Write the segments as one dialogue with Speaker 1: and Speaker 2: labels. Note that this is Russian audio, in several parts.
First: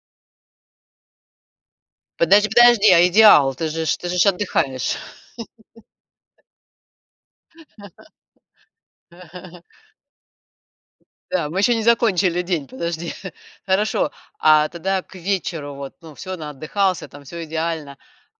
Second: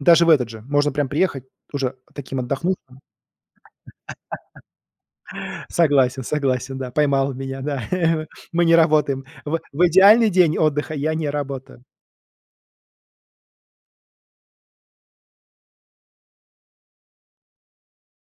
Speaker 1: Даже в этот же можно прям приехать, уже таким
Speaker 2: Подожди
Speaker 1: отдохнувшим.
Speaker 2: подожди, а идеал? Ты же ж ты же ж отдыхаешь.
Speaker 1: Согласен, согласен, да, поймал меня, да, мы не работаем. В в идеальный день отдыха я не
Speaker 2: Да, мы ещё не
Speaker 1: работаю.
Speaker 2: закончили день, подожди. Хорошо. А тогда к вечеру вот, ну, всё наотдыхался там, всё идеально.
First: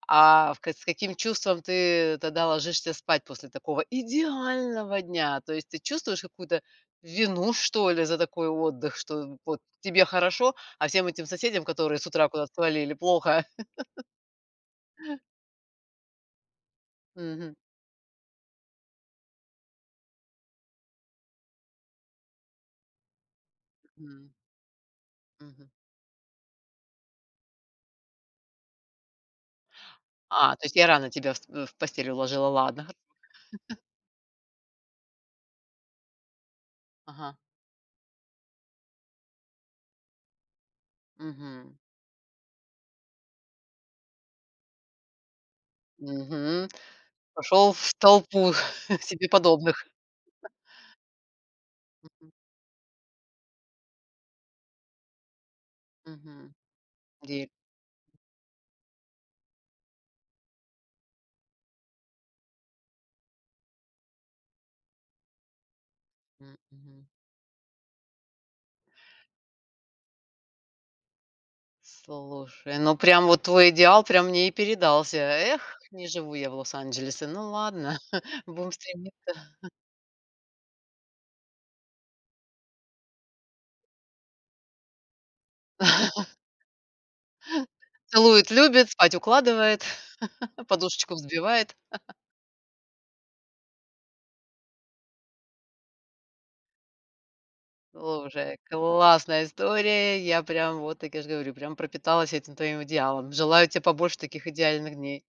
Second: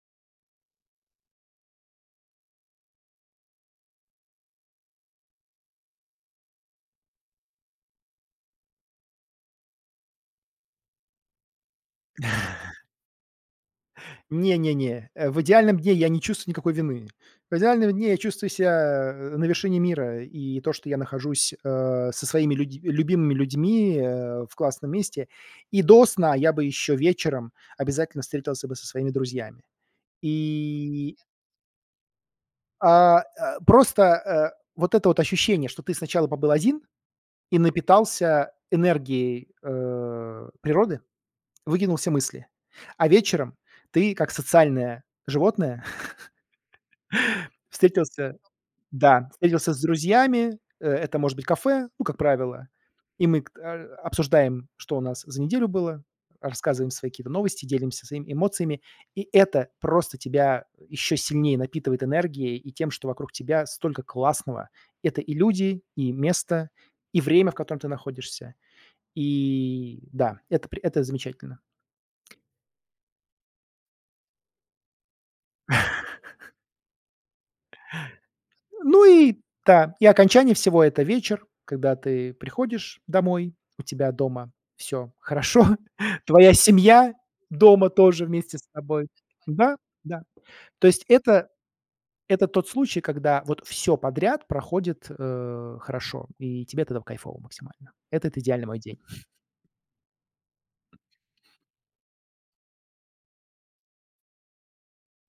Speaker 2: А в к с каким чувством ты тогда ложишься спать после такого идеального дня? То есть, ты чувствуешь какую-то вину что ли за такой отдых, что вот тебе хорошо, а всем этим соседям, которые с утра куда-то свалили, плохо?
Speaker 1: Не не не, э, в идеальном дне я не чувствую никакой вины.
Speaker 2: Мгм.
Speaker 1: В идеальном дне я чувствую ся на вершине мира, и то, что я нахожусь, э, со своими люди любимыми людьми,
Speaker 2: М.
Speaker 1: э, в классном месте.
Speaker 2: Мгм.
Speaker 1: И до сна я бы ещё вечером обязательно встретился бы со своими друзьями.
Speaker 2: А, то есть я рано
Speaker 1: И
Speaker 2: тебя с в в постель уложила, ладно. Хар
Speaker 1: А а просто, э, вот это вот ощущение, что ты сначала побыл один
Speaker 2: Ага.
Speaker 1: и напитался энергией, э, природы,
Speaker 2: Мгм.
Speaker 1: выкинул все мысли. А вечером ты, как социальное животное,
Speaker 2: Мгм. Пошёл в
Speaker 1: встретился,
Speaker 2: толпу себе
Speaker 1: да, встретился с
Speaker 2: подобных.
Speaker 1: друзьями. Э, это может быть кафе, ну, как
Speaker 2: Мгм.
Speaker 1: правило, и мы кт а обсуждаем, что у нас за неделю было,
Speaker 2: Мгм.
Speaker 1: рассказываем свои какие-то
Speaker 2: Дерь
Speaker 1: новости, делимся своими эмоциями. И это просто тебя ещё сильнее напитывает энергией и тем, что вокруг тебя столько классного. Это и люди, и
Speaker 2: М,
Speaker 1: место,
Speaker 2: мгм.
Speaker 1: и время, в котором ты находишься. И да, это при это замечательно.
Speaker 2: Слушай, ну прям вот твой идеал прям мне и передался. Эх, не живу я в Лос-Анджелесе. Ну ладно, будем
Speaker 1: Ну
Speaker 2: стремиться.
Speaker 1: и да, и окончание всего это вечер, когда ты приходишь домой, у тебя дома всё хорошо, твоя семья дома тоже
Speaker 2: Целует и
Speaker 1: вместе с
Speaker 2: любит,
Speaker 1: тобой.
Speaker 2: спать
Speaker 1: Да,
Speaker 2: укладывает,
Speaker 1: да. То есть
Speaker 2: подушечку
Speaker 1: это
Speaker 2: взбивает.
Speaker 1: это тот случай, когда вот всё подряд проходит, э, хорошо. И тебе тогда в кайфово максимально. Это это
Speaker 2: Слушай,
Speaker 1: идеальный мой день.
Speaker 2: классная история. Я прям, вот так я же говорю, прям пропиталась этим твоим идеалом. Желаю те побольше таких идеальных дней.